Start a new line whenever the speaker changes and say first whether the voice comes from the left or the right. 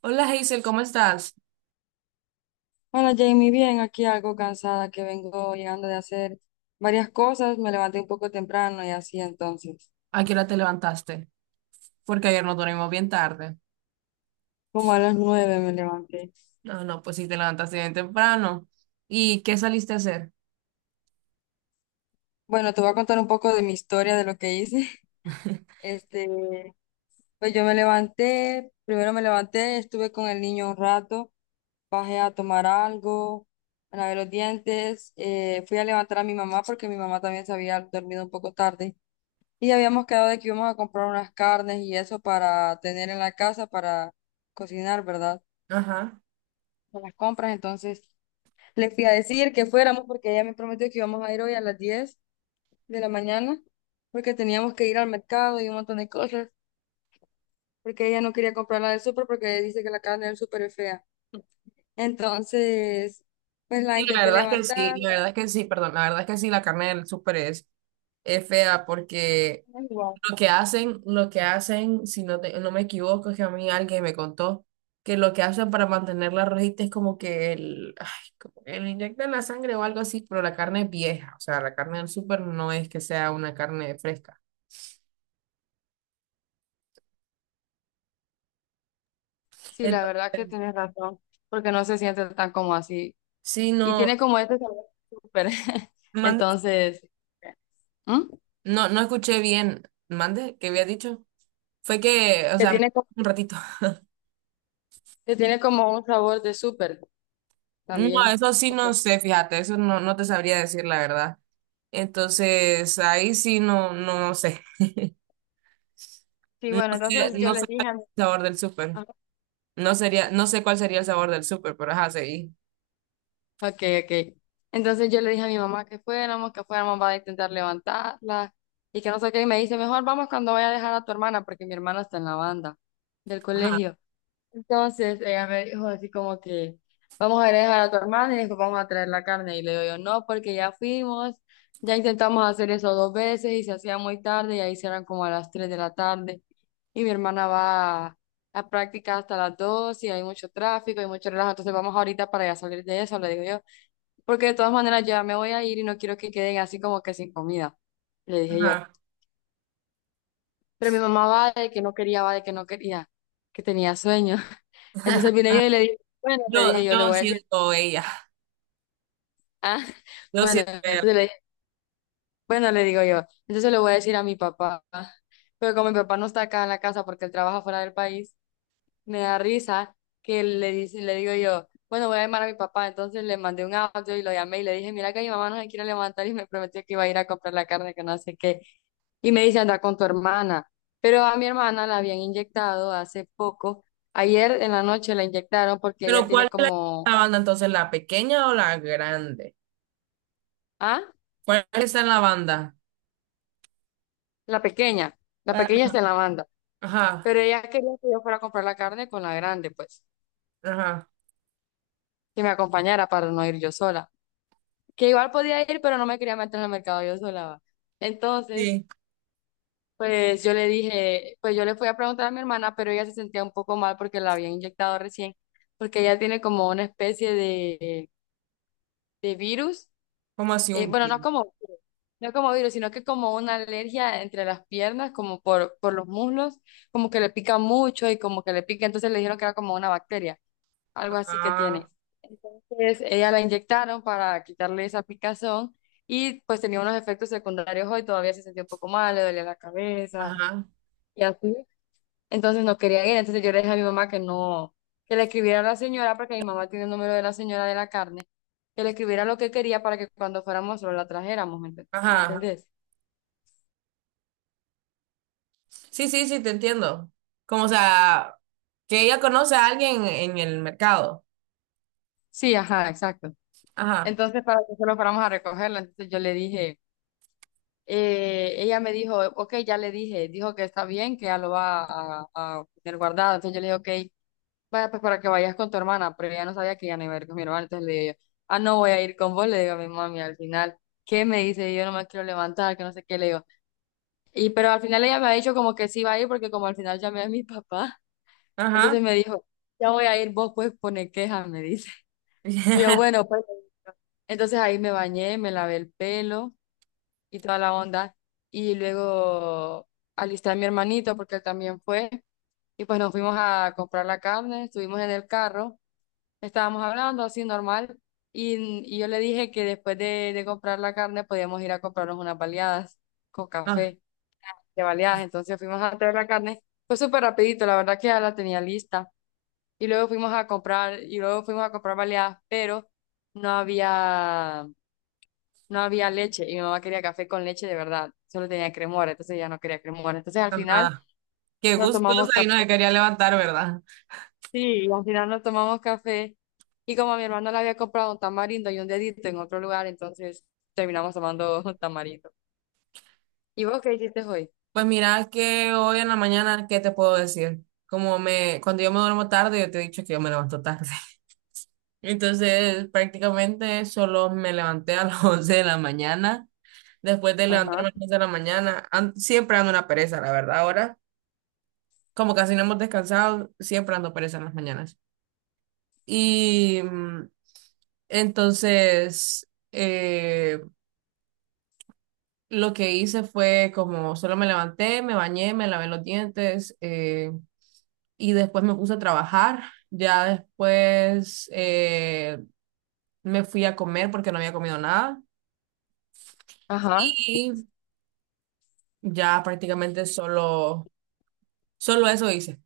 right: Hola Hazel, ¿cómo estás?
left: Hola Jamie, bien, aquí algo cansada que vengo llegando de hacer varias cosas. Me levanté un poco temprano y así entonces,
right: ¿A qué hora te levantaste? Porque ayer nos dormimos bien tarde.
left: como a las 9 me levanté.
right: No, no, pues sí, te levantaste bien temprano. ¿Y qué saliste a hacer?
left: Bueno, te voy a contar un poco de mi historia, de lo que hice. Este, pues primero me levanté, estuve con el niño un rato, bajé a tomar algo, me lavé los dientes, fui a levantar a mi mamá porque mi mamá también se había dormido un poco tarde. Y habíamos quedado de que íbamos a comprar unas carnes y eso para tener en la casa para cocinar, ¿verdad?
right: Ajá.
left: Para las compras. Entonces le fui a decir que fuéramos porque ella me prometió que íbamos a ir hoy a las 10 de la mañana porque teníamos que ir al mercado y un montón de cosas porque ella no quería comprar la del súper porque dice que la carne del súper es fea. Entonces, pues la
right: Y
left: intenté levantar.
right: la verdad es que sí, perdón, la verdad es que sí, la carne del súper es fea porque
left: Igual.
right: lo que hacen, si no, no me equivoco, es que a mí alguien me contó que lo que hacen para mantener la rojita es como que ay, como que le inyectan la sangre o algo así, pero la carne es vieja, o sea, la carne del súper no es que sea una carne fresca.
left: Sí, la verdad que
right: Entonces,
left: tienes razón porque no se siente tan como así.
right: sí,
left: Y
right: no,
left: tiene como este sabor súper.
right: mande-
left: Entonces, ¿Mm?
right: no, no escuché bien. ¿Mande? ¿Qué había dicho? Fue que, o
left: Que
right: sea,
left: tiene como,
right: un ratito.
left: que tiene como un sabor de súper
right: No,
left: también.
right: eso sí
left: Ok.
right: no sé, fíjate, eso no, no te sabría decir la verdad. Entonces, ahí sí no, no sé.
left: Sí,
right: No
left: bueno,
right: sé,
left: entonces yo
right: no
left: le
right: sé
left: dije
right: el
left: a mi...
right: sabor del súper.
left: Ajá.
right: No sería, no sé cuál sería el sabor del súper, pero ajá, seguí.
left: Ok, ok. Entonces yo le dije a mi mamá que fuéramos, va a intentar levantarla y que no sé qué. Y me dice, mejor vamos cuando vaya a dejar a tu hermana, porque mi hermana está en la banda del
right: Ajá,
left: colegio. Entonces ella me dijo así como que vamos a ir a dejar a tu hermana y después vamos a traer la carne. Y le digo yo, no, porque ya fuimos, ya intentamos hacer eso dos veces y se hacía muy tarde y ahí eran como a las 3 de la tarde. Y mi hermana va a práctica hasta las 2 y hay mucho tráfico y mucho relajo. Entonces vamos ahorita para ya salir de eso, le digo yo, porque de todas maneras ya me voy a ir y no quiero que queden así como que sin comida. Le dije yo.
right: ajá.
left: Pero mi mamá va de que no quería, va de que no quería, que tenía sueño. Entonces vine yo y le dije, bueno, le
right: Yo,
left: dije yo, le
right: yo
left: voy a decir,
right: siento ella.
left: ah,
right: Yo
left: bueno,
right: siento ella.
left: entonces le dije, bueno, le digo yo, entonces le voy a decir a mi papá. Pero como mi papá no está acá en la casa porque él trabaja fuera del país, me da risa que le dice, le digo yo, bueno, voy a llamar a mi papá. Entonces le mandé un audio y lo llamé y le dije, mira que mi mamá no se quiere levantar y me prometió que iba a ir a comprar la carne, que no sé qué. Y me dice, anda con tu hermana. Pero a mi hermana la habían inyectado hace poco. Ayer en la noche la inyectaron porque ella
right: Pero ¿cuál
left: tiene
right: es la
left: como,
right: la banda entonces? ¿La pequeña o la grande?
left: ah,
right: ¿Cuál está en la banda?
left: la pequeña. La pequeña está
right: Ajá,
left: en la banda.
right: ajá,
left: Pero ella quería que yo fuera a comprar la carne con la grande, pues,
right: ajá,
left: que me acompañara para no ir yo sola. Que igual podía ir, pero no me quería meter en el mercado yo sola, va. Entonces,
right: sí,
left: pues yo le dije, pues yo le fui a preguntar a mi hermana, pero ella se sentía un poco mal porque la había inyectado recién, porque ella tiene como una especie de, virus,
right: ¿como así un
left: bueno,
right: kilo?
left: no como virus, sino que como una alergia entre las piernas, como por, los muslos, como que le pica mucho y como que le pica, entonces le dijeron que era como una bacteria, algo así que tiene.
right: Ajá,
left: Entonces ella la inyectaron para quitarle esa picazón y pues tenía unos efectos secundarios hoy, todavía se sentía un poco mal, le dolía la cabeza.
right: ajá,
left: Y así. Entonces no quería ir, entonces yo le dije a mi mamá que no, que le escribiera a la señora, porque mi mamá tiene el número de la señora de la carne, que le escribiera lo que quería para que cuando fuéramos solo la trajéramos, ¿
right: ajá,
left: me
right: ajá.
left: entendés?
right: Sí, sí, sí, te entiendo. Como, o sea, que ella conoce a alguien en el mercado.
left: Sí, ajá, exacto.
right: Ajá,
left: Entonces para que solo fuéramos a recogerla, entonces yo le dije, ella me dijo, ok, ya le dije, dijo que está bien, que ya lo va a, tener guardado, entonces yo le dije, ok, vaya, pues para que vayas con tu hermana, pero ella no sabía que iban a ir con mi hermana, entonces le digo yo, ah, no voy a ir con vos, le digo a mi mami al final, ¿qué me dice? Yo no me quiero levantar, que no sé qué le digo. Y pero al final ella me ha dicho como que sí va a ir porque como al final llamé a mi papá,
right: ajá.
left: entonces me dijo, ya voy a ir, vos pues pone queja, me dice. Y yo, bueno, pues le digo. Entonces ahí me bañé, me lavé el pelo y toda la onda, y luego alisté a mi hermanito porque él también fue, y pues nos fuimos a comprar la carne, estuvimos en el carro. Estábamos hablando así normal y, y yo le dije que después de comprar la carne podíamos ir a comprarnos unas baleadas con
right: Ah,
left: café de baleadas. Entonces fuimos a traer la carne. Fue súper rapidito, la verdad que ya la tenía lista. Y luego fuimos a comprar, baleadas, pero no había, no había leche. Y mi mamá quería café con leche de verdad. Solo tenía cremora, entonces ya no quería cremora. Entonces al final
right: ajá, qué
left: no tomamos
right: gustosa y
left: café.
right: no me quería levantar, ¿verdad?
left: Sí, y al final nos tomamos café y como a mi hermano le había comprado un tamarindo y un dedito en otro lugar, entonces terminamos tomando tamarindo. ¿Y vos qué hiciste hoy?
right: Pues mira que hoy en la mañana, ¿qué te puedo decir? Como me, cuando yo me duermo tarde, yo te he dicho que yo me levanto tarde. Entonces, prácticamente solo me levanté a las 11 de la mañana después de
left: Ajá.
right: levantarme a las 10 de la mañana. Siempre ando una pereza, la verdad. Ahora, como casi no hemos descansado, siempre ando pereza en las mañanas. Y entonces, lo que hice fue como solo me levanté, me bañé, me lavé los dientes, y después me puse a trabajar. Ya después, me fui a comer porque no había comido nada
left: Ajá.
right: y ya prácticamente solo, solo eso hice.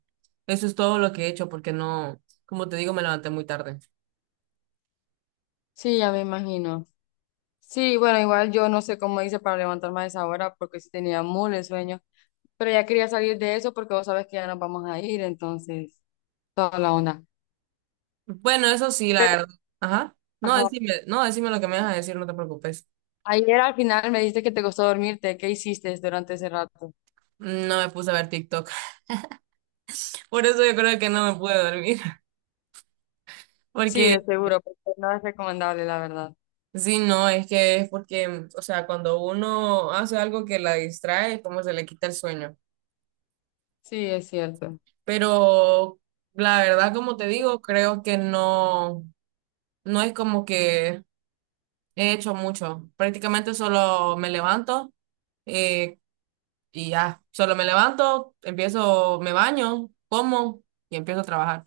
right: Eso es todo lo que he hecho porque no, como te digo, me levanté muy tarde.
left: Sí, ya me imagino. Sí, bueno, igual yo no sé cómo hice para levantarme a esa hora porque sí tenía muy de sueño, pero ya quería salir de eso porque vos sabes que ya nos vamos a ir, entonces toda la onda.
right: Bueno, eso sí, la
left: Pero,
right: verdad. Ajá. No,
left: ajá.
right: decime, no, decime lo que me vas a decir, no te preocupes.
left: Ayer al final me dijiste que te costó dormirte. ¿Qué hiciste durante ese rato?
right: No, me puse a ver TikTok. Por eso yo creo que no me pude dormir.
left: Sí, de
right: Porque,
left: seguro, porque no es recomendable, la verdad.
right: sí, no, es que es porque, o sea, cuando uno hace algo que la distrae, como se le quita el sueño.
left: Sí, es cierto.
right: Pero la verdad, como te digo, creo que no, no es como que he hecho mucho. Prácticamente solo me levanto. eh, y ya, solo me levanto, empiezo, me baño, como y empiezo a trabajar.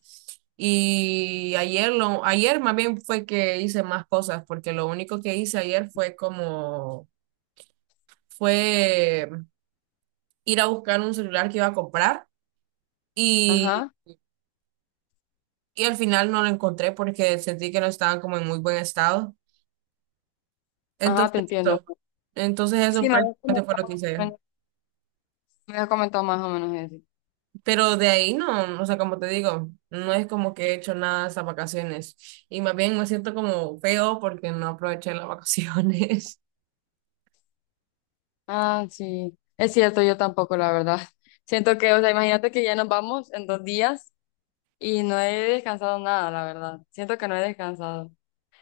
right: Y ayer, ayer más bien fue que hice más cosas, porque lo único que hice ayer fue como, fue ir a buscar un celular que iba a comprar y,
left: Ajá,
right: y al final no lo encontré porque sentí que no estaban como en muy buen estado.
left: ajá,
right: Entonces,
left: te entiendo.
right: eso, entonces eso
left: Sí,
right: prácticamente fue lo que hice ayer.
left: me habías comentado más o menos eso.
right: Pero de ahí no, o sea, como te digo, no es como que he hecho nada esas vacaciones. Y más bien me siento como feo porque no aproveché las vacaciones.
left: Ah, sí, es cierto, yo tampoco, la verdad. Siento que, o sea, imagínate que ya nos vamos en 2 días y no he descansado nada, la verdad. Siento que no he descansado.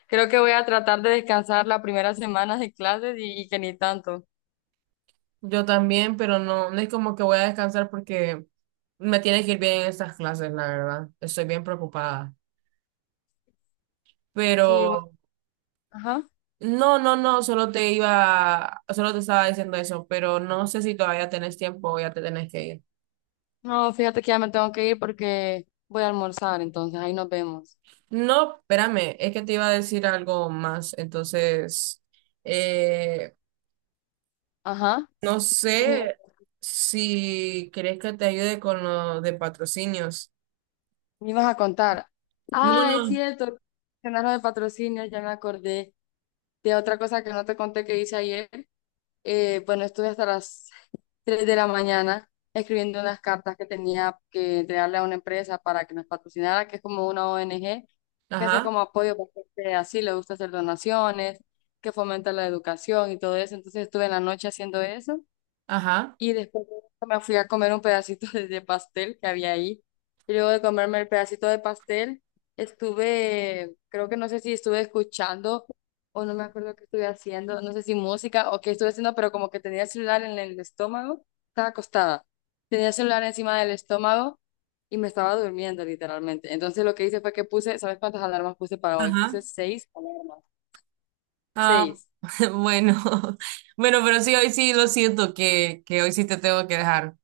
left: Creo que voy a tratar de descansar la primera semana de clases y que ni tanto.
right: Yo también, pero no, no es como que voy a descansar porque me tiene que ir bien en estas clases, la verdad. Estoy bien preocupada. Pero
left: Sí, bueno, ajá.
right: no, no, no, solo te iba, solo te estaba diciendo eso, pero no sé si todavía tenés tiempo o ya te tenés que ir.
left: No, fíjate que ya me tengo que ir porque voy a almorzar, entonces ahí nos vemos.
right: No, espérame, es que te iba a decir algo más, entonces. Eh,
left: Ajá,
right: No
left: que me
right: sé si querés que te ayude con lo de patrocinios.
left: Me ibas a contar.
right: No,
left: Ah, es
right: no.
left: cierto. Cenar lo de patrocinio, ya me acordé de otra cosa que no te conté que hice ayer. Bueno, estuve hasta las 3 de la mañana escribiendo unas cartas que tenía que entregarle a una empresa para que nos patrocinara, que es como una ONG que hace
right: Ajá,
left: como apoyo para bastante así, le gusta hacer donaciones, que fomenta la educación y todo eso. Entonces estuve en la noche haciendo eso
right: ajá.
left: y después de eso me fui a comer un pedacito de, pastel que había ahí. Y luego de comerme el pedacito de pastel, estuve, creo que no sé si estuve escuchando o no me acuerdo qué estuve haciendo, no sé si música o qué estuve haciendo, pero como que tenía el celular en el estómago, estaba acostada. Tenía el celular encima del estómago y me estaba durmiendo literalmente. Entonces lo que hice fue que puse, ¿sabes cuántas alarmas puse para hoy? Puse
right: Ajá.
left: seis alarmas.
right: Ah,
left: Seis.
right: bueno. Bueno, pero sí, hoy sí lo siento que hoy sí te tengo que dejar.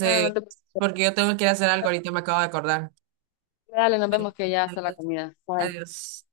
left: Ah, no te...
right: porque yo tengo que ir a hacer algo ahorita, me acabo de acordar.
left: Dale, nos
right: Bueno,
left: vemos que ya está la
right: adiós.
left: comida. Bye.
right: Adiós.